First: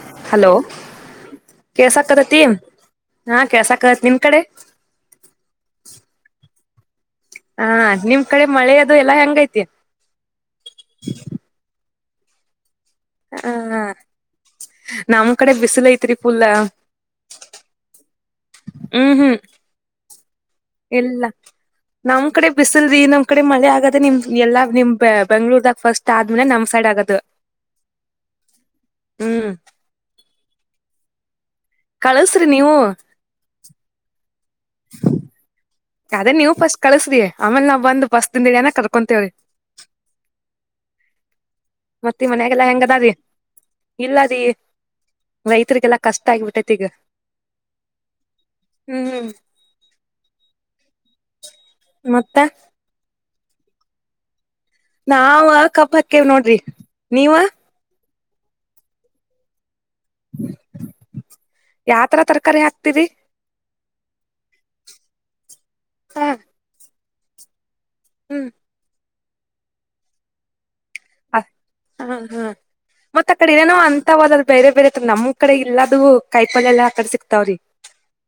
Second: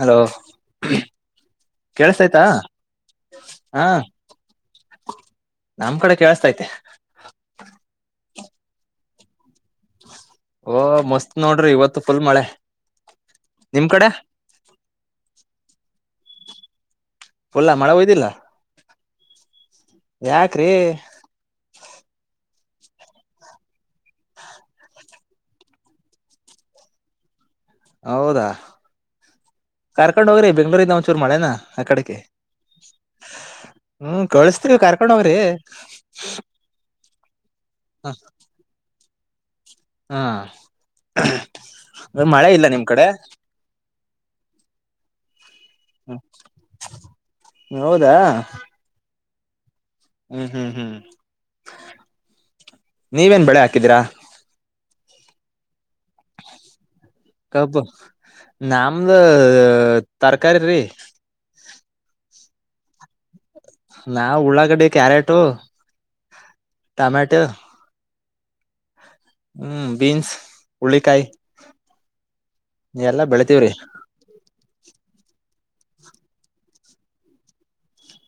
Hello ಕೇಳಸ್ತಯ್ತಾ ಕೆೇಳಸಾಕ್ದತಿ ಹಾ ಕೆಳ್ಸಾಕ್ದತಿ ನಿಮ್ ಕಡೆ ನಮ ಕಡೆ ಕೇಳಸ್ತೈತೆ ನಿಮ್ಮ ಕಡೆ ಮಳೆ ಅದು ಎಲ್ಲ ಹೆಂಗ ಐತಿ ಓ ಮಸ್ತ್ ನೋಡ್ರಿ ಇವತ್ತು ಫುಲ್ ಮಳೆ ಹ ನಿಮ್ ಕಡೆ ನಮ್ಮ ಕಡೆ ಬಿಸಿಲ ಐತ್ರಿ ಫುಲ್ಲಾ ಫುಲ್ಲಾ ಮಳೆ ಒಯ್ದಿಲ್ಲ ಹ್ಮ್ ಹ್ಮ್ ಯಾಕ್ರೀ ಇಲ್ಲ ನಮ್ ಕಡೆ ಬಿಸಿಲರಿ ನಮ್ ಕಡೆ ಮಳ ಆಗದೆ ನಿಮ್ ಎಲ್ಲಾ ನಿಮ್ ಬೆಂಗ್ಗಳೂರ್ದಾಗ ಫಸ್ಟ್ ಆದ್ಮೇಲೆ ನಮ್ ಸೈಡ್ ಆಗದು ಹೌದಾ ಹ್ಮ್ ಕರ್ಕೊಂಡ್ ಹೋಗ್ರಿ ಬೆಂಗ್ಳೂರ್ ಇಂದ್ ಒಂಚೂರು ಮಳೇನ ಕಳಸ್ರಿ ನೀವು ಹ್ಮ್ ಕಳಸ್ತೀವಿ ಕರ್ಕೊಂಡ್ ಹೋಗ್ರಿ ಅದೇ ನೀವು ಫಸ್ಟ್ ಕಳಸ್ರಿ ಆಮೇಲೆ ನಾವ್ ಬಂದು ಬಸ್ ದಿಂದ ಇಮ್ಯಾಜಿನ್ ಕರ ವಂತೇಳಿ ಹಾ ಮತ್ತ ನಿಮ್ಮ ಮಳೆ ಮನ್ಯಾಗೆಲ್ಲ ಇಲ್ಲ ಹೆಂಗ ನಿಮ್ ಅದ ಕಡೆ ರೀ ಇಲ್ಲ ರೀ ರೈತರಿಗೆಲ್ಲಾ ಕಷ್ಟ ಆಗಿಬಿಟ್ಟೈತಿ ಈಗ ಹೌದಾ ಹ್ಮ್ ಹ್ಮ್ ಹ್ಮ್ ಮತ್ತ ನೀವೇನ್ ಬೆಳೆ ಹಾಕಿದೀರಾ ನಾವ ಕಬ್ಬಾಕ್ಕೆೇವ ನೋಡ್ರಿ ನೀವ ಕಬ್ಬು ನಮ್ದ ತರಕಾರಿ ರೀ ಯಾವ ತರ ತರಕಾರಿ ಹಾಕ್ತಿರಿ ನಾವ ಉಳ್ಳಾಗಡಿ ಕ್ಯಾರೆಟು ಹಾ ಟಮ್ಯಾಟ ಹ್ಮ್ ಹ್ಮ್ ಬೀನ್ಸ್ ಹುಳ್ಳಿಕಾಯಿ ಹ ಹ ಹಾ ಎಲ್ಲಾ ಮತ್ತ ಅ ಕಡೆ ಬೆಳಿತೀವ್ರಿ ಏನೇನೋ ಅಂತ ಹದ ಬೇರೆ ಬೇರೆ ನಮವು ಕಡೆ ಇಲ್ಲಾದೂ ಕಾಯಿಪಲ್ಯಲ್ಲ ಅಕಡಿ ಸಿಕ್ತಾವ್ರಿ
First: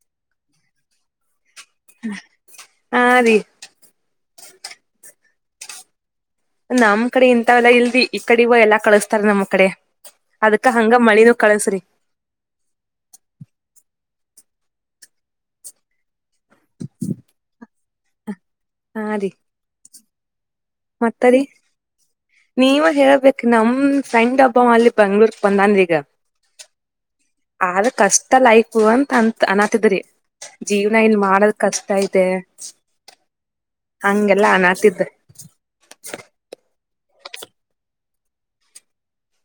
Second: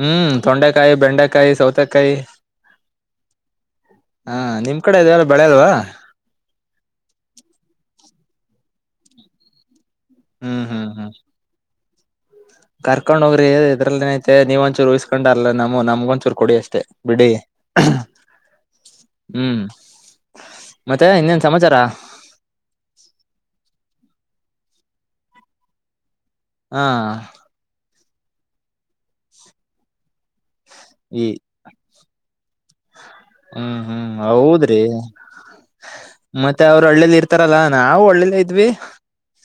ಹ್ಮ್ ತೊಂಡೆಕಾಯಿ ಬೆಂಡೆಕಾಯಿ ಸೌತೆಕಾಯಿ ಹಾ ರೀ ಹಾ ನಿಮ್ ಕಡೆ ಇದೆಲ್ಲ ಬೆಳೆಲ್ವಾ ನಮ್ಮ್ ಕಡೆ ಇಂಥವೆಲ್ಲಾ ಇಲ್ಲರೀ ಈ ಕಡಿವ ಎಲ್ಲಾ ಕಳಸ್ತಾರ ನಮ್ಮ್ ಕಡೆ ಹ್ಮ್ ಅದಕ್ಕ ಹ್ಮ್ ಹಂಗ ಹ್ಮ್ ಮಳಿನೂ ಕಳಸ್ರಿ ಕರ್ಕೊಂಡ್ ಹೋಗ್ರಿ ಇದ್ರಲ್ಲಿ ಏನೈಐತೆ ನೀವ ಒಂಚೂರ ಉಯಿಸ್ಕೊಂಡ ಅಲ್ಲ ನಮ್ಮ ನಮಗ ಒಂಚೂ ಕೊಡಿ ಅಷ್ಟೆ ಬಿಡಿ ಹಾ ರೀ ಹ್ಮ್ ಮತ್ತೆ ಮತ್ತರಿ ಇನ್ನೇನ್ ಸಮಾಚಾರ ನೀವ ಹೇಳಬೇಕು ನಮ್. ಸೈನ್ಡಬ್ಬ ಅಲ್ಲಿ ಬೆಂಗ್ಳೂರ್ ಬಂದಾನ್ರಿಗ. ಹಾ ಆದ್ ಕಷ್ಟ ಲೈಫು ಅಂತ ಅಂತ್ ಅನಾತಿದ್ರಿ ಜೀವನ ಇಲ್ ಈ ಮಾಡದ್ ಕಷ್ ಷ್ಟ ಐತೆ ಹ್ಮ್ ಹ್ಮ್ ಹೌದ್ರಿ ಅನಾತಿದ್ದ ಮತ್ತೆ ಅವ್ರು ಹಳ್ಳಿಲ್ ಇರ್ ಇತರಲ್ಲಾ ನಾವು ಹಳ್ಳಿಲೆ ಇದ್ವಿ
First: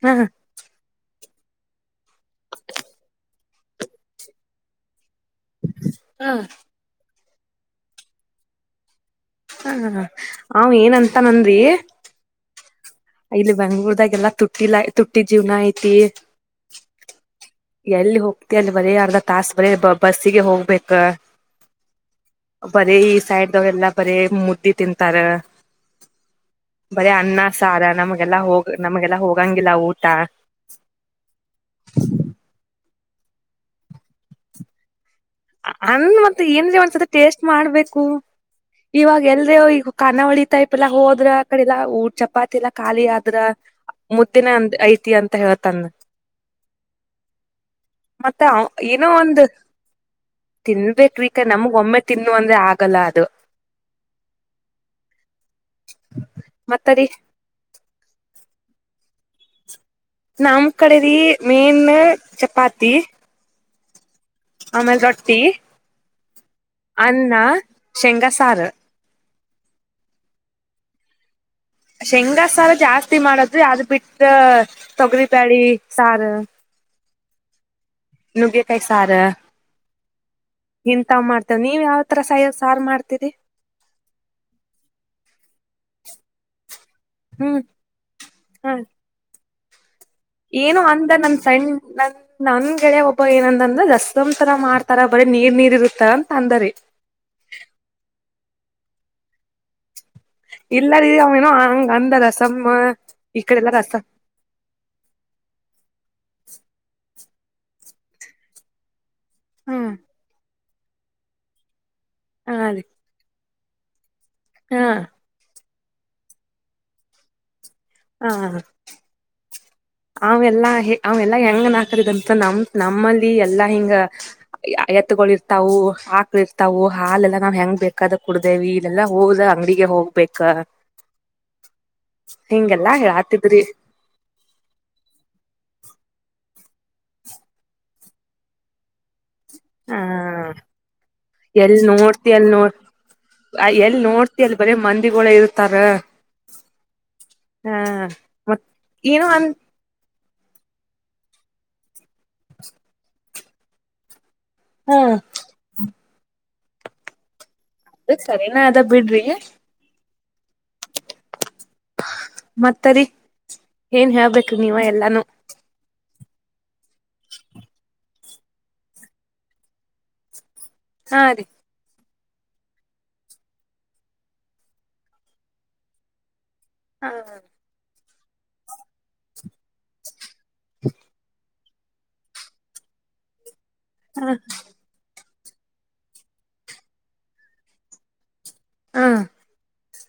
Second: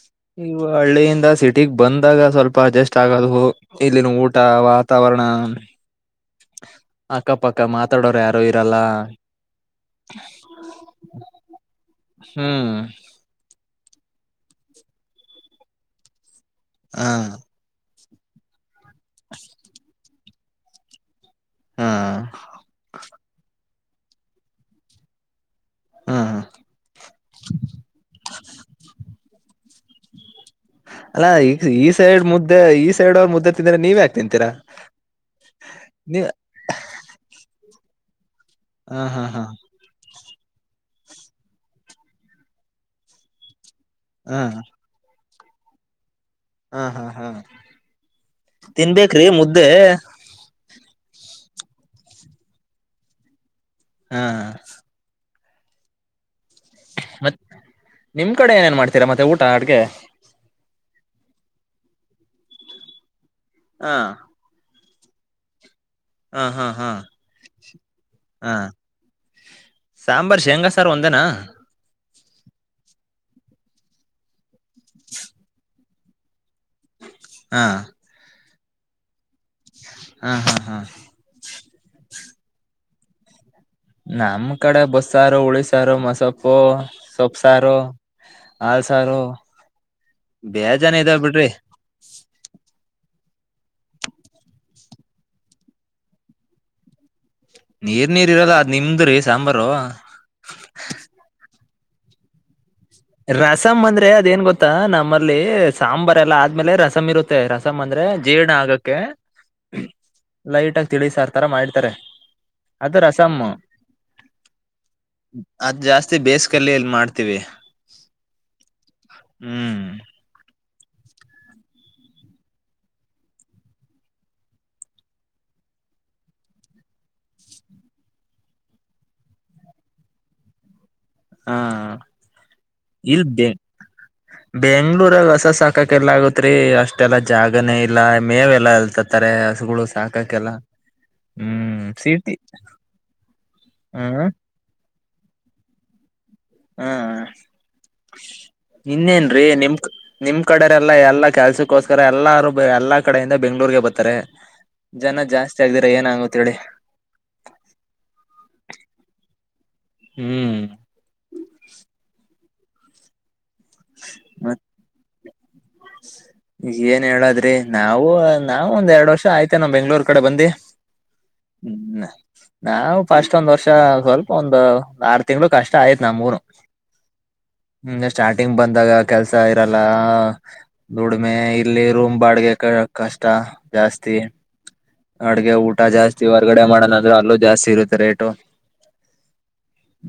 ಹ ಈ ಹಳ್ಳಿಯಿಂದ ಸಿ ಸಿಟಿಗ್ ಬಂದಾಗ ಸ್ವಲ್ಪ ಅಡ್ಜಸ್ಟ್ ಆಗೋದು ಇಲ್ಲಿನ್ ಊಟ ವಾತಾವರ್ ಣ ಹ ಅಕ್ಕಪಕ್ಕ ಮಾತಾಡೋರ್ ಯಾರು ಇರಲ್ಲ. ಹ ಹ ಅವ್ ಏನಂತನಂನ್ರೀ. ಹ್ಮ್ ಇಲ್ಲಿ ಬೆಂಗ್ಳೂರ್ದಾಗ ಎಲ್ಲಾ ತುಟ್ಟಿಲ್ ತುಟ್ಟಿದ್ ಜೀವ್ನ ಐತಿ. ಆ ಎಲ್ಲಿ ಹೋಗ್ತ ಅಲ್ಲಿ ಬರೇ ಅರ್ಧ ತಾಸ ಬರೇ ಬಸ್ಸಿಗೆ ಹೋಗ್ಬೇಕ. ಹಾ ಬರೇ ಈ ಸೈಡ್ದಗೆಲ್ಲ ಬರೀ ಮುದ್ದಿ ತಿಂತಾರ. ಹಾ ಬರೀ ಅನ್ನ ಸಾರ ನಮ್ಗೆಲ್ಲಾ ಹೋಗ ನಮ್ಗೆಲ್ಲಾ ಹೋಗಂಗಿಲ್ಲ ಊಟ. ಅಲ್ಲಾ ಈ ಈ ಸೈಡ್ ಮುದ್ದೆ ಈ ಸೈಡ್ ಅವ್ರ್ ಮುದ್ದೆ ತಿಂದ್ರೆ ನೀವ್ ಯಾಕ್ ತಿಂತೀರಾ. ಅನ್ ನೀವ್ ಮತ್ ಏನ್ರಿ ಒಂದ್ಸತಿ ಟೇಸ್ಟ್ ಮಾಡ್ಬೇಕು ಹ ಹಾ ಇವಾಗ್ ಹಾ ಎಲ್ಯೊ ಈಗ ಖಾನಾವಳಿ. ಟೈಪ್ ಎಲ್ಲಾ ಹೋದ್ರ ಆ ಕಡೆ ಎಲ್ಲ ಊಟ ಚಪಾತಿ ಎಲ್ಲಾ ಖಾಲಿ ಆದ್ರ ಹಾ ಮುದ್ದಿನ ಅ ಐತಿ ಅಂತ್. ಹೇಳ್ ತನ್. ಹಾ ಹಾ ಹಾ ತಿನ್ಬೇಕ್ರಿ ಮುದ್ದೆ. ತಿನ್ಬೇಕ್ರೀ ಇಗ್ ನಮ್ಗ್ ಒಮ್ಮೆ ತಿನ್ಬೇಕ್ ಅಂದ್ರೆ ಆಗಲ್ಲ ಅದು. ಹಾ ಮತ್ತರಿ ನಿಮ್ಕಡೆ ಏನೇನ್ ಮಾಡ್ತೀರ ಮತ್ತೆ ಊಟ ಅಡ್ಗೆ. ನಮ್ ಕಡೆರಿ ಮೇನ್ ಚಪಾತಿ. ಹಾ ಆಮೇಲೆ ರೊಟ್ಟಿ ಹಾ ಹಾ ಹಾ ಅನ್ನ ಶೇಂಗ ಹಾ ಸಾರು. ಸಾಂಬಾರ್ ಶೇಂಗಾಸಾರು ಒಂದೇನಾ ಶೇಂಗ ಸಾರ್ ಜಾಸ್ತಿ ಮಾಡ್ದ್ವಿ ಅದ್ ಬಿಟ್ಟ ತೊಗ್ರಿಬ್ಯಾಳಿ. ಸಾರ ಹಾ ನುಗ್ಗೆಕಾಯ್ ಸಾರ ಹಾ ಹಾ ಹಾ ತ ನೀವ್ ಯಾವ ತರ ಸಹ ಸಾರ್ ಮಾಡ್ತೀರಿ. ನಮ್ಮ್ ಕಡೆ ಬಸ್ಸಾರು ಉಳಿಸಾರು ಮೊಸೊಪ್ಪು. ಸೊಪ್ ಹ್ಮ್ ಸಾರು ಹ ಹಾಲ್ ಸಾರು ಏನು ಅಂದ ನನ್ ಫ್ರೆಂಡ್ ನನ್ ನನ್ ಗೆಳ್ಯಾ ಒಬ್ ಪ್ಪ ಏನಂದಂದ್ರ ರಸಂ ತರ ಮಾಡ್ತಾರ ಬರೀ ನೀರ್ ನೀರ್ ಇರುತ್ತಾ ಅಂತ ಅಂದರಿ. ನೀರ್ ನೀರ್ ಇರಲ್ಲ ನಿಮ್ದ್ರಿ ಸಾಂಬಾರು ಇಲ್ಲಾರಿ ಅವೇನು ಹಂಗ್ ಅಂದ ರಸಮ್ಮ. ರಸಮ್ ಅಂದ್ರೆ ಅದೇನ್ ಗೊತ್ತಾ ನಮ್ಮಲ್ಲಿ ಸಾಂಬಾರ್ ಎಲ್ಲಾ ಆದ್ಮೇಲೆ ರಸಂ ಇರುತ್ ತ್ತೆ ರಸಂ ಅಂದ್ರೆ ಜೀರ್ಣ ಆಗಕ್ಕೆ ಹ್ಮ್ ಲೈಟ್ ಆಗ್ ತಿಳಿಸಾರ್ ತರ ಮಾಡಿರ್ತರೆ. ಹಾ ರೀ ಅದು ರಸಮ್ಮ. ಹಾ ಅದ್ ಜಾಸ್ತಿ ಬೇಸ್ಗೆಲ್ಲಿ ಮಾಡ್ತೀವಿ. ಹಾ ಹ್ಮ್ ಅವೆಲ್ಲಾ. ಅವೆಲ್ಲಾ ಹೆಂಗನ್ ಹಕರಿದಂತ ನಮ್ ನಮ್ಮಲ್ಲಿ ಎಲ್ಲಾ ಹಿಂಗ ಎತ್ತಗಳ ಇರ್ತ್ತಾವು. ಆಕ್ಳ ಇರುತ್ತವು ಹಾಲೆಲ್ಲ ಹೆಂಗ್ ಬೇಕಾದ್ ಕೊಡ್ದೇವಿ ಇಲ್ಲೆಲ್ಲಾ ಹೋದ್ರ ಅಂಗ್ಡಿಗೆ ಹೋಗ್ಬೇಕ. ಹಿಂಗೆಲ್ಲಾ ಇಲ್ಲಿ ಹೇಳಾತಿದ್ರಿ ಬೆಂಗ್ ಬೆಂಗ್ಳೂರಲ್ಲಿ ಹಸ ಸಾಕಕ್ ಎಲ್ ಆಗುತೆ. ರಿ ಅಷ್ಟೆಲ್ಲಾ ಜಾಗನೇ ಇಲ್ಲ ಮೇವೆಲ್ಲಾ ಎಲ್ ತತರೆ. ಹಸಗಳು ಆ ಸಾಕಕೆಲ್ಲ ಹ್ಮ್ ಸೀತಿ ಎಲ್ಲಿ ನೋಡ್ತಿ ಅಲ್ಲಿ ಬರಿೀ ಮಂದಿಗಳ ಇರ್ತಾರ ಹಾ ಹ ಮತ್ ಏನೋ ನಿನ್ನೇನ್ರೀ ಅನ್ ನಿಮಕ್ ನಿಮ್ ಕಡೆರೆಲ್ಲಾ ಎಲ್ಲಾ ಕೆಲ್ಸಕ್ಕೋಸ್ಕರ ಎಲ್ಲಾರು ಎಲ್ಲಾ ಕಡೆಯಿಂದ ಬೆಂಗಳೂರು ಗೆ ಬರತ್ತಾರೆ ಹಾ ಜನ ಜಾಸ್ತಿ ಆಗ್ದೀರ ಏನು ಆಗುತ್ತೆ ಹೇಳಿ ಅದ ಸರಿನ ಅದ ಬಿಡ್ರಿ ಹ್ಮ್ ಮತ್ತರಿ ಏನ್ ಹೇಳ್ಬೇಕು ಮತ್ ನೀವೇ ಎಲ್ಲಾನೂ ಏನ್ ಹೇಳದ್ರಿ ನಾವು ನಾವವು ಒಂದ್ ಎರಡ್ ವರ್ಷ ಆಯ್ತ ಏನು ನಮ್ಮ್ ಬೆಂಗಳೂರು ಕಡೆ ಬಂದಿ ಹಾ ರೀ ಹ್ಮ್ ನಾವು ಫಸ್ಟ್ ಒಂದ್ ವರ್ಷ ಸ್ವಲ್ಪ ಒಂದು ಆರು ತಿಂಗಳು ಕಷ್ಟ ಆಯ್ತ್ ನಮ್ಮಗೊನು ಹಾ ಹ್ಮ ಸ್ಟಾರ್ಟಿಂಗ್ ಬಂದಾಗ ಕೆಲ್ಸ ಇರಲ್ಲ ದುಡಿಮೆ ಇಲ್ಲಿ ರೂಮ್ ಬಾಡ್ಗೆ ಕಷ್ಟ ಜಾಸ್ತಿ ಹ ಅಡುಗೆ ಊಟ ಜಾಸ್ತಿ ಹೊರ್ಗಡೆ ಮಾಡೋಣಂದ್ರೆ ಅಲ್ಲೂ ಜಾಸ್ತಿ ಇರುತ್ತೆ ರೇಟು ಹಾ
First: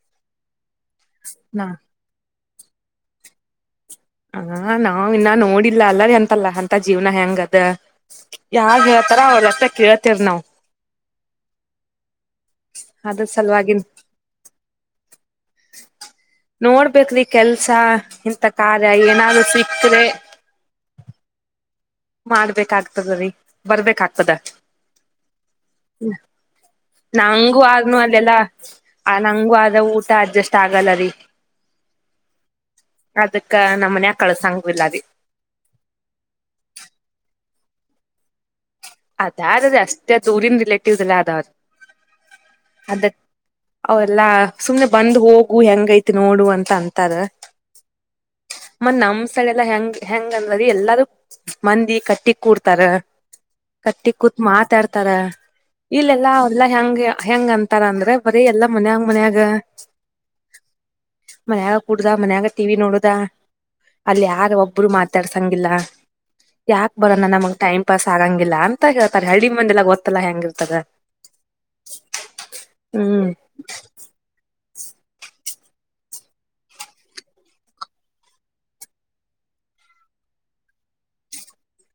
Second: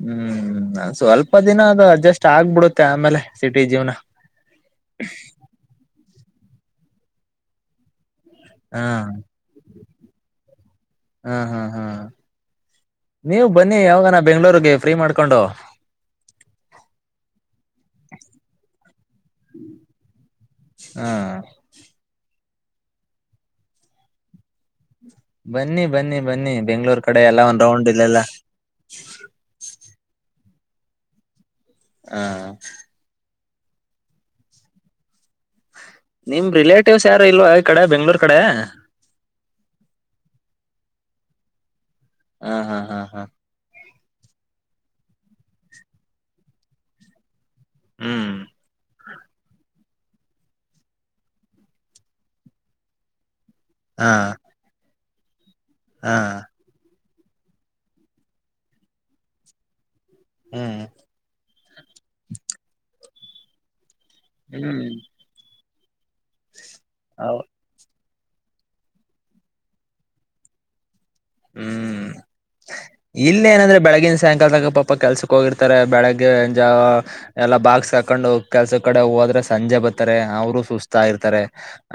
ಹ್ಮ್ ಸ್ವಲ್ಪ ದಿನ ನಾ ಅದು ಅಡ್ಜಸ್ಟ್ ಆಗ್ಬಿಡುತ್ತೆ ಆಮೇಲೆ ಸಿಟಿ ಜೀವನ ಹ ನಾವ್ ಇನ್ನ ನೋಡಿಲ್ಲ ಅಲ್ಲರಿ ಎಂತಲ್ಲ ಅಂತ ಜೀವ್ನ ಹೆಂಗ ಅದ ಹಾ ಯಾವಾಗ್ ಹೇಳ್ತಾರ ಅವಲತ್ತ ಕೇಳ್ತೇರ್ ನಾವ್ ಹ್ಮ ಹಾ್ ಹ್ಮ್ ಅದ್ರ ನೀವು ಬನ್ನಿ ಸಲುವಾಗಿನ್ ಯಾವಾಗ ಬೆಂಗಳೂರು ಗೆ ಫ್ರೀ ಮಾಡ್ಕ ಕೊಂಡು ನೋಡ್ಬೇಕೇರಿ ಕೆಲ್ಸ ಇಂಂತ ಕಾರ್ಯ ಏನಾದ್ರು ಸಿಕ್್ರೆ ಹಾ ಮಾಡ್ಬೇಕಾಗ್ತದ ರೀ ಬರ್ಬೇಕಾಗ್ತದ ಬನ್ನಿ ಬನ್ನಿ ಬನ್ನಿ ಬೆಂಗಳೂರ್ ನಂಗು ಆದ್ನುೂ ಅಲ್ಲೆಲ್ಲ ಆ ನಂಗು ಆದ ಊಟ ಅಡ್ಜಸ್ಟ್ ಆಗಲ್ಲ ರೀ ಹಾ ಅದಕ್ಕ ನಮ್ಮ ಮನ್ಯ ಕಳ್ಸಂಗಿಲ್ಲದ ನಿಮ್ ರಿಲೇಟಿವ್ಸ್ ಯಾರು ಇಲ್ವಾ ಈ ಕಡೆ ಬೆಂಗಳೂರು ಕಡೆ ಅದಾರೆ ಅಷ್ಟೇ ದೂರಿನ್ ರಿಲೇಟಿವ್ಸ್ ಎಲ್ಲ ಅದಾವ್ರ ಹ ಹ ಹ ಅದ ಹ ಅವೆಲ್ಲಾ ಸುಮ್ನೆ ಬಂದು್ ಹೋಗು ಹೆಂಗೈತಿ ನೋಡು ಅಂತ ಂತ ಅದ ಹ್ಮ್. ಮತ್ತೆ ನಮ್ಮ ಸಳೆಲ್ಲ ಹೆಂಗ ಹೆಂಗಂದದ ಎಲ್ಲಾರೂ ಮಂದಿ ಕಟ್ಟಿ ಕೂಡ್ತಾರ ಕಟ್ಟಿ ಹಾ ಕೂತ್ ಮಾತಾಡ್ತ ತರ ಹಾ ಇಲ್ಲಲ್ಲಾ ಅವ್ರಲ್ಲಾ ಹೆಂಗ ಹೆಂಗ ಅಂತಾರ ಅಂದ್ರೆ ಬರೀ ಎಲ್ಲಾ ಮನ್ಯಂಗ್ ಮನ್ಯಾಗ ಹ್ಮ್ ಮನ್ಯಾಗ ಕೂಡ್ದ ಮನೆಯಲ್ಲಿ ಟಿ ವಿ ನೋಡುದ ಅಲ್ಲಿ ಯಾರ ಹ್ಮ್ ಒಬ್ರು ಮಾತಾಡ್ಸಂಗಿಲ್ಲ ಯಾಕ ಬರೋಣ ಹೌ ನಮಗ್ ಟೈಮ್ ಪಾಸ್ ಆಂಗಿಲ್ಲ ಅಂತ ಹೇಳ್ತಾರೆ ಹಳ್ಳಿ ಮಂದೆಲ್ಲ ಗೊತ್ತಲ್ಲ ಹೆಂಗಿರ್ತದ ಹ್ಮ್ ಹ್ಮ್ ಇಲ್ಲ ಏನಂದ್ರೆ ಬೆಳಗಿನ ಸಾಯಂಕಾಲದಗ ಪ ಪಪ ಕೆಲ್ಸಕ್ ಹೋಗಿರ್ತಾರೆ ಬೆಳಗ್ಗೆ ಎಲ್ಲಾ ಬಾಗ್ಸ್ ಕಾಕೊಂಡು ಕೆಲ್ಸ ಕಡೆ ಹೋದ್ರೆ ಸಂಜೆ ಬರತಾರೆ ಬರ್ತಾರೆ ಅವರು ಸುಸ್ತಾ ಇರ್ತಾರೆ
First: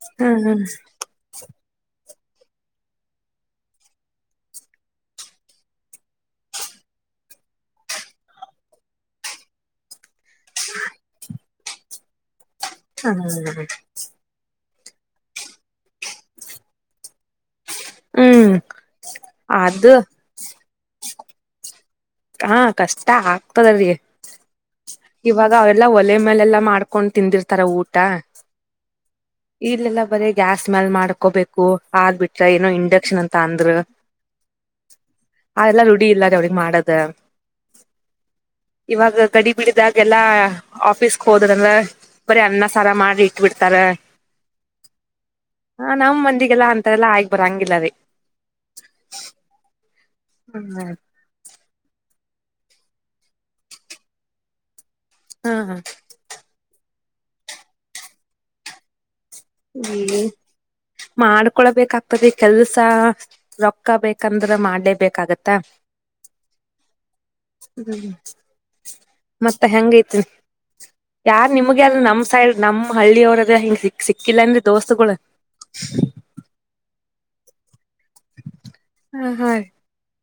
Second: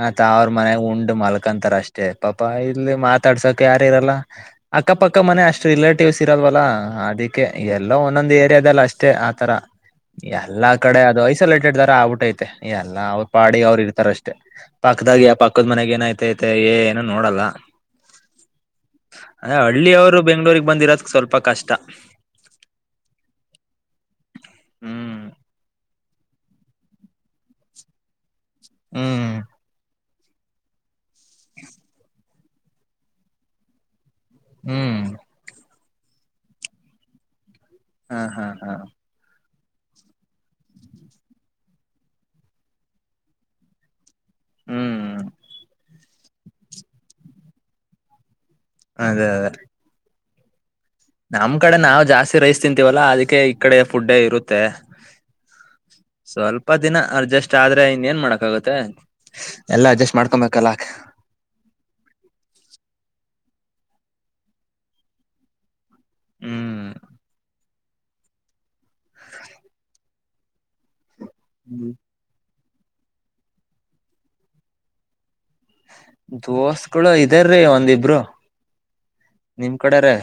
ಮತ್ತ ಅವ್ರ ಹ್ಮ್ ಮನ್ ಉಂಡ್ ಮಲ್ಕೊಂತಾರ ಅಷ್ಟೇ ಪಾಪಾ ಇಲ್ಲಿ ಮಾತಾಡ್ಸೋಕ್ ಯಾರ ಇರಲ್ಲ ಅಕ್ಕಪಕ್ಕ ಮನೆ ಅಷ್ಟ್ ರಿಲೇಟಿವ್ಸ್ ಇರಲ್ವಲ್ಲ ಅದಕ್ಕೆ ಎಲ್ಲ ಒಂದೊಂದ್ ಏರಿಯಾದಲ್ಲಿ ಅಷ್ಟೇ ಆಥರ ಎಲ್ಲಾ ಕಡೆ ಅದು ಐಸೋಲೇಟೆಡ್ ದಾರ ಆಗ್ಬಿಟ್ಟ ೈತೆ ಎಲ್ಲಾ ಹ್ಮ್ ಅವ್ರ ಪಾಡಿ ಅವ್ರು ಇರ್ತಾರ ಅಷ್ಟೆ ಪಕ್ಕದಾಗ ಆ ಪಕ್ಕದ ಮನೆಾಗ ಏನಐತೆ ಐತೆ ಏನು ನೋಡಲ್ಲ ಹ್ಮ್ ಅದೇ ಅದು ಹಳ್ಳಿಯ ಅವರು ಬೆಂಗ್ಳೂಗ್ ಬಂದಿರೋದ ಸ್ವಲ್ಪ ಕಷ್ಟ ಹಾ ಕಷ್ಟ ಆಗ್ತದಲ್ರಿ ಹ್ಮ್ ಇವಾಗ ಅವೆಲ್ಲ ಒಲೆ ಮೇಲೆಲ್ಲಾ ಮಾಡ್ಕೊಂಡು ತಿಂದಿರ್ತಾರ ಊಟ ಹ್ಮ್ ಬರೇ ಗ್ಯಾಸ್ ಮ್ಯಾಲ್ ಮಾಡ್ಕೋಬೇಕು ಆದ್ ಬಿಟ್ರ ಏನೋ ಇಂಡಕ್ಷನ್ ಅಂತ ಅಂದ್ರ. ಹ್ಮ್. ಅಡಿ ಇಲ್ಲಾ ಅವಳಿಗೆ ಮಾಡದು. ಹಾ ಹಾ ಹಾ. ಬಿಡಿದಾಗೆಲ್ಲಾ ಆಫೀಸ್ಕ್ ಹೋದ್ರಂದ್ರ ಬರಿ ಅನ್ನ ಸಾರ ಮಾಡ್ರಿ ಇಟ್ಟ ಬಿಡ್ತಾರ. ಹ್ಮ್ ಹಾ ನಮ್ ಮಂದಿಗೆಲ್ಲ ಅಂತಾರವೇಲ್ಲ ಆಯ್ಕ್ ಬರಂಗಿಲ್ಲ ರಿ. ಅದೇ ಅದೇ ಹ್ಮ್ ಆಯ್ತ. ನಮ್ ಕಡೆ ನಾವು ಜಾಸ್ತಿ ರೈಸ್ ತಿಂತೀವಲ್ಲಾ ಅದಕ್ಕೆ ಈ ಕಡೆ ಫುಅಡ್ ಇರುತ್ತೆ. ಹಾ ಸ್ವಲ್ಪ ದಿನ ಅಡ್ಜಸ್ಟ್ ಆದ್ರೆ ಇನ್ನೇನ್ ಮಾಡಕ್ ಆಗತ್ತೆ. ಹ್ಮ ಮಾಡ್ಕೊಳ್ಬೇಕ್ತತೆ ಕೆಲ್ಸ. ರೊಕ್ಕ ಬೇಕಂದ್ರೆ ಮಾಡ್ಲೆ ಬೇಕಾಗತ್ತ. ಹ್ಮ್. ಹ್ಮ್ ಮತ್ತೆ ಹೆಂಗ ಐತಿ ಯಾರ್ ನಿಮ್ಗೆ ಹ್ಮ್ ಯಾರ್ ನಮ ಸೈಡ್. ನಮ ಹಳ್ಳಿಯ ಅವರ ಅದ ಹಿಂಗ ಸಿಕ್ ಸಿಕ್ಕಿಲ್ಲನ್ರಿ ದೋಸ್ತಗಳು. ದೋಸ್ಗಳು ಇದರಿ ಒಂದಿಬ್ರು ಹ ಹಾ ನಿಮ್ ಕಡೆರೇ.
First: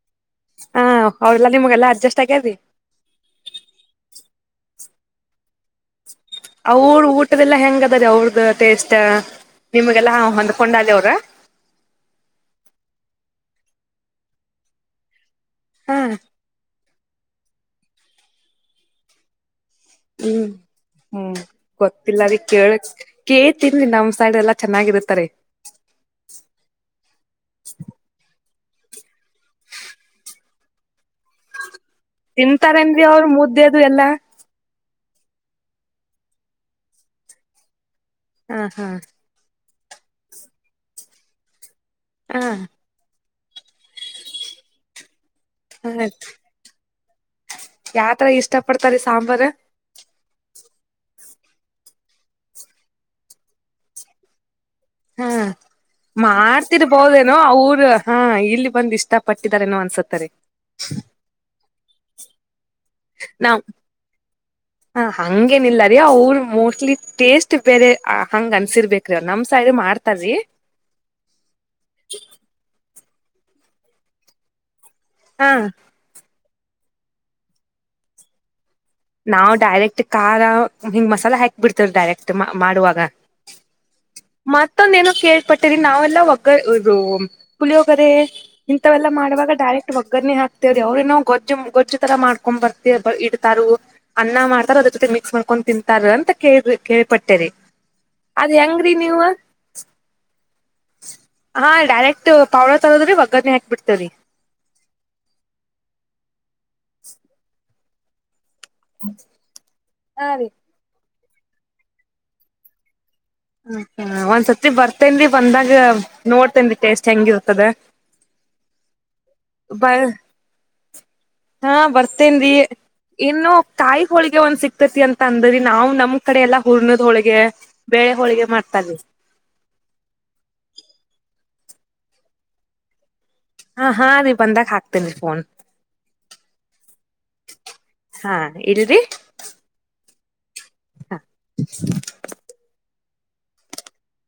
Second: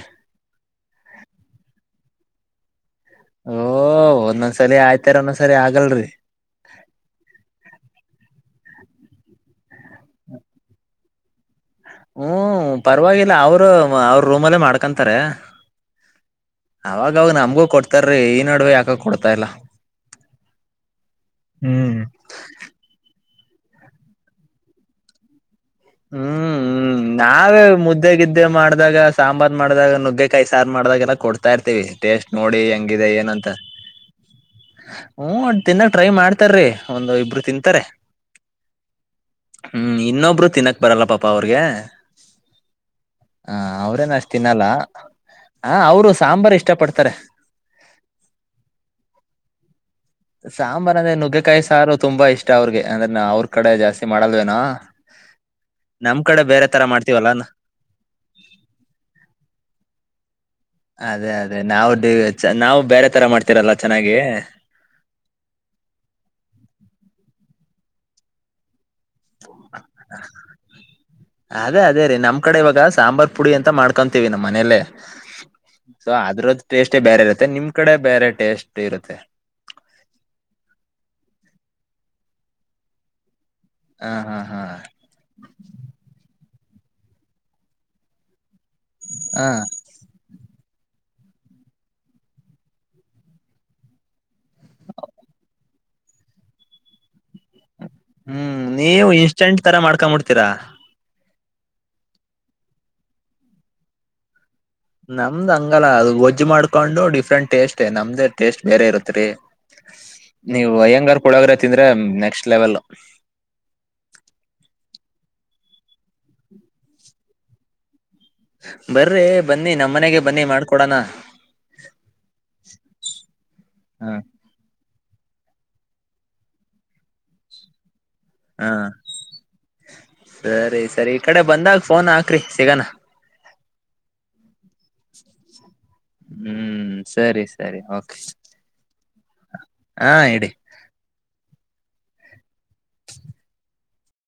ಹಾ ಅವೆಲ್ಲಾ ನಿಮ್ಗೆಲ್ಲಾ ಅಡ್ಜಸ್ಟ್ ಆಗ್ಯಾರಿ. ಓ ಒಂದೊಂದ್ಸರಿ ಆಯ್ತಾರ ಒಂದೊಂದ್ಸರಿ ಆಗಲ್ರಿ. ಅವ್ರ ಊಟದೆಲ್ಲ ಹೆಂಗ ಅದರ ಅವ್ರದ. ಟೆಸ್ಟ್ ನಿಮ್ಗೆಲ್ಲಾ ಹೊಂದ್ಕೊಂಡಾರಿ ಅವ್ರ. ಹ್ಮ ಪರವಾಗಿಲ್ಲ ಅವರು ಅವ್ರ ರೂಮ್ಲ್ಲೇ ಮಾಡ್ಕೊಂತಾರೆ. ಹಾ. ಅವಾಗ ಅವಾಗ ನಮ್ಗೂ ಕೊಡ್ತಾರೀ ಈ ನಡವಿ ಯಾಕ ಕೊಡ್ತಿಲ್ಲ. ಹ್ಮ್ ಹ್ಮ್ ಗೊತ್ತಿಲ್ಲರಿ ಕೇಳಕ್. ಕೆಳ್ ತಿನ್ನಿ ನಮ್ ಸೈಡ್ ಎಲ್ಲಾ ಚೆನ್ನಾಗಿರ್ತ್ತಾರಿ. ಹ್ಮ್ ಹ್ಮ್ ನಾವೇ ಮುದ್ದೆ ಗಿದ್ದೆ ಮಾಡ. ದಾಗ ಸಾಂಬಾರ್ ಮಾಡಿದಾಗ ನುಗ್ಗೆಕಾಯಿ ಸಾರು ಮಾಡಿದಾಗ ಎಲ್ಲ. ಕೊಡ್ತಾ ಇರ್ತೀವಿ ಟೇಸ್ಟ್ ನೋಡಿ ತಿಂತಾರೇನ್ರಿ ಹೆಂಗಿದೆ ಅವ್ರು ಏನಂತ. ಮುದ್ದೆ ಅದು ಎಲ್ಲಾ ಹ್ಮ ತಿನ್ನಕ್ ಟ್ರೈ ಮಾಡ್ತಾರ್ರೀ ಒಂದು ಇಬ್ರು ತಿನ್ಂತಾರೆ. ಹಾ ಹಾ. ಹ್ಮ್ ಇನ್ನೊಬ್ರು ತಿನ್ನಕ್ ಬರಲ್ಲ ಪಾಪಾ ಅವ್ರಿಗೆ. ಹಾ. ಹ ಅವ್ರೇನ ಅಷ್ಟು ತಿನ್ನಲ್ಲ ಆ ಅವ್ರು ಹ ಸಾಂಬಾರು ಇಷ್ಟ ಪಡ್ತಾರೆ. ಯಾವತರ ಇಷ್ಟ ಪಡ್ತಾರಿ ಸಾಂಬಾರ್. ಸಾಂಬಾರ್ ಅಂದ್ರೆ ನುಗ್ಗೆಕಾಯಿ ಸಾರು ತುಂಬಾ ಇಷ್ಟ ಅವ್ರಿಗೆ ಅಂದ್ರೆ ನ ಅವ್ರ ಕಡೆ ಜಾಸ್ತಿ ಮಾಡಲ್ವೇನ. ಹಾ [inaudible] ಮಾಡ್ತಿರ್ಬೋದೇನೋ ಮಾಡ್ತೀವಲ್ಲ ಅವರು ಹಾ ಇಲ್ಲಿ ಬಂದ್ ಇಷ್ಟ ಪಟ್ಟಿದಾರೇನೋ ಅನ್ಸತ್ತರಿ. ಅದೇ ಅದೇ ನಾವು ಡೇ ಚೆನ್ನಾ ನಾವು. ಬೇರೆ ತರ ನಾವ್ ಮಾಡ್ತಿರಲ್ಲ ಚೆನ್ನಾಗಿ ಹಂಗೇನಿಲ್ಲರಿೀಅವರು ಮೋಸ್ಟ್ಲಿ ಟೇಸ್ಟ್. ಬೇರೆ ಹಂಗ್ ಅನ್ಸಿರ್ಬೇಕು. ಅದೇ ಅದೇ ರೀ ನಮ್ ಕಡೆ ಇವಾಗ. ಸಾಂಬಾರ್ ಪುಡಿ ಅಂತ ಮಾಡ್ಕೊಂತೀವಿ ನಮ್ಮ ಮನೆಯಲ್ಲೇ ಹಾ ಸೊ ಅದ್ರದ. ಟೆಸ್ಟ್ ಬೇರೆ ಇರುತ್ತೆ ನಿಮ್ ಕಡೆ ಬೇರೆ ಟೇಸ್ಟ್. ಇರುತ್ತೆ ನಾವು ಡೈರೆಕ್ಟ್ ಖಾರ ಹಿಂಗ್ ಮಸಾಲ ಹಾಕ್ ಬಿಡ್ತವ ಡೈರೆಕ್ಟ್ ಮಾಡುವಾಗ. ಹ ಹಾ ಹಾ ಮತ್ತೊಂದ ಏನು ಕೇಳ್ಪಟ್ಟೀರಿ ನಾವೆಲ್ಲ ಒ. ಗ ಇದು ಪುಳಿಯೋಗರೆ ಇಂಥವೆಲ್ಲ ಹ ಮಾಡುವಾಗ ಡೈರೆಕ್ಟ್ ಒಗ್ಗರಣೆ ಹಾಕ. ತಾರೆ ಅವ್ರ ಏನೋ ಗೊಜ್ಜ ಗೊಜ್ಜ ತರ ಮಾಡಕೊಂಡು ಇಡ್ತರೊ. ಅನ್ನ ಮಾಡ್ತಾರ ಅದ್ರ ಜೊತೆ ಮಿಕ್ಸ್ ಮಾಡ್ಕೊಂಡು ತಿಂತಾರ ಅಂತ ಕೇಳ ಕೇಳ್ಪಟ್ಟೇರಿ. ಅದ್ ಹ್ಮ್ ಹೆಂಗ್ರಿ ನೀವು. ಇನ್ಸ್ಟೆಂಟ್ ತರ ಮಾಡ್ಕೊಂಬಿಡ್ತೀರಾ ಹಾ ಡೈರೆಕ್ಟ್ ಪಾವಳ ತರೋದ್ರಿ ಒಗ್ಗರನೆ ಹಾಕ್ಬಬಿಡ್ತವ್ರಿ. ನಮ್ದ್ ಹಂಗಲ್ಲ ಅ ಗೋಜ್ಜ ಮಾಡ್ಕೊಂಡು ಡಿಫ್ರೆಂಟ್ ಟೇಸ್ಟ್ ನಮ್ದೇ. ಟೇಸ್ಟ್ ಬೇರೆ ಇರತ್ರಿ ಹಾ ರೀ ನೀವು ಅಯ್ಯಂಗಾರ್ ಪುಳೋಗ್ರೇ ತಿಂದ್ರೆ ನೆಕ್ಸ್ಟ್ ಲೆವೆಲ್ಲು. ಹ ಹ ಒಂದ್ಸತಿ ಬರ್ತೇನ್ರಿ ಬಂದಾಗ ನೋಡ್ತೇನ್ರೀ ಟೇಸ್ಟ್ ಹೆಂಗಿರ್ತದ. ಬರ್. ಬನ್ನಿ ಬ ನಮ್ಮನೆಗೆ ಬನ್ನಿ ಮಾಡ್ಕೊಡನಾ. ಹಾ ಬರ್ತೇನ್ರಿ ಇನ್ನು ಕಾಯಿ ಹ ಹೋಳಿಗೆ ಒಂದ್ ಸಿಕ್ತೇತಿ ಅಂತ್. ತಂದರಿ ನಾವು ನಮ್ ಕಡೆ ಎಲ್ಲಾ ಹುರ್ನದ ಹೊಳಗೆ. ಹಾ ಸರಿ ಸರಿ ಈಕಡೆ ಬಂದಾಗ ಫೋನ್ ಹಾಕ್ರಿ ಸಿಗಣಾ. ಹಾ ಹಾ ರೀ ಬಂದಾಗ್ ಹಾಕ್ತೇನ್ರಿ ಫೋನ್. ಹ್ಮ್ ಸರಿ ಸರಿ ಓಕೆ ಹಾ ಇಡ್ಲ್ರಿ ಆ ಇಡಿ. ಹಾ.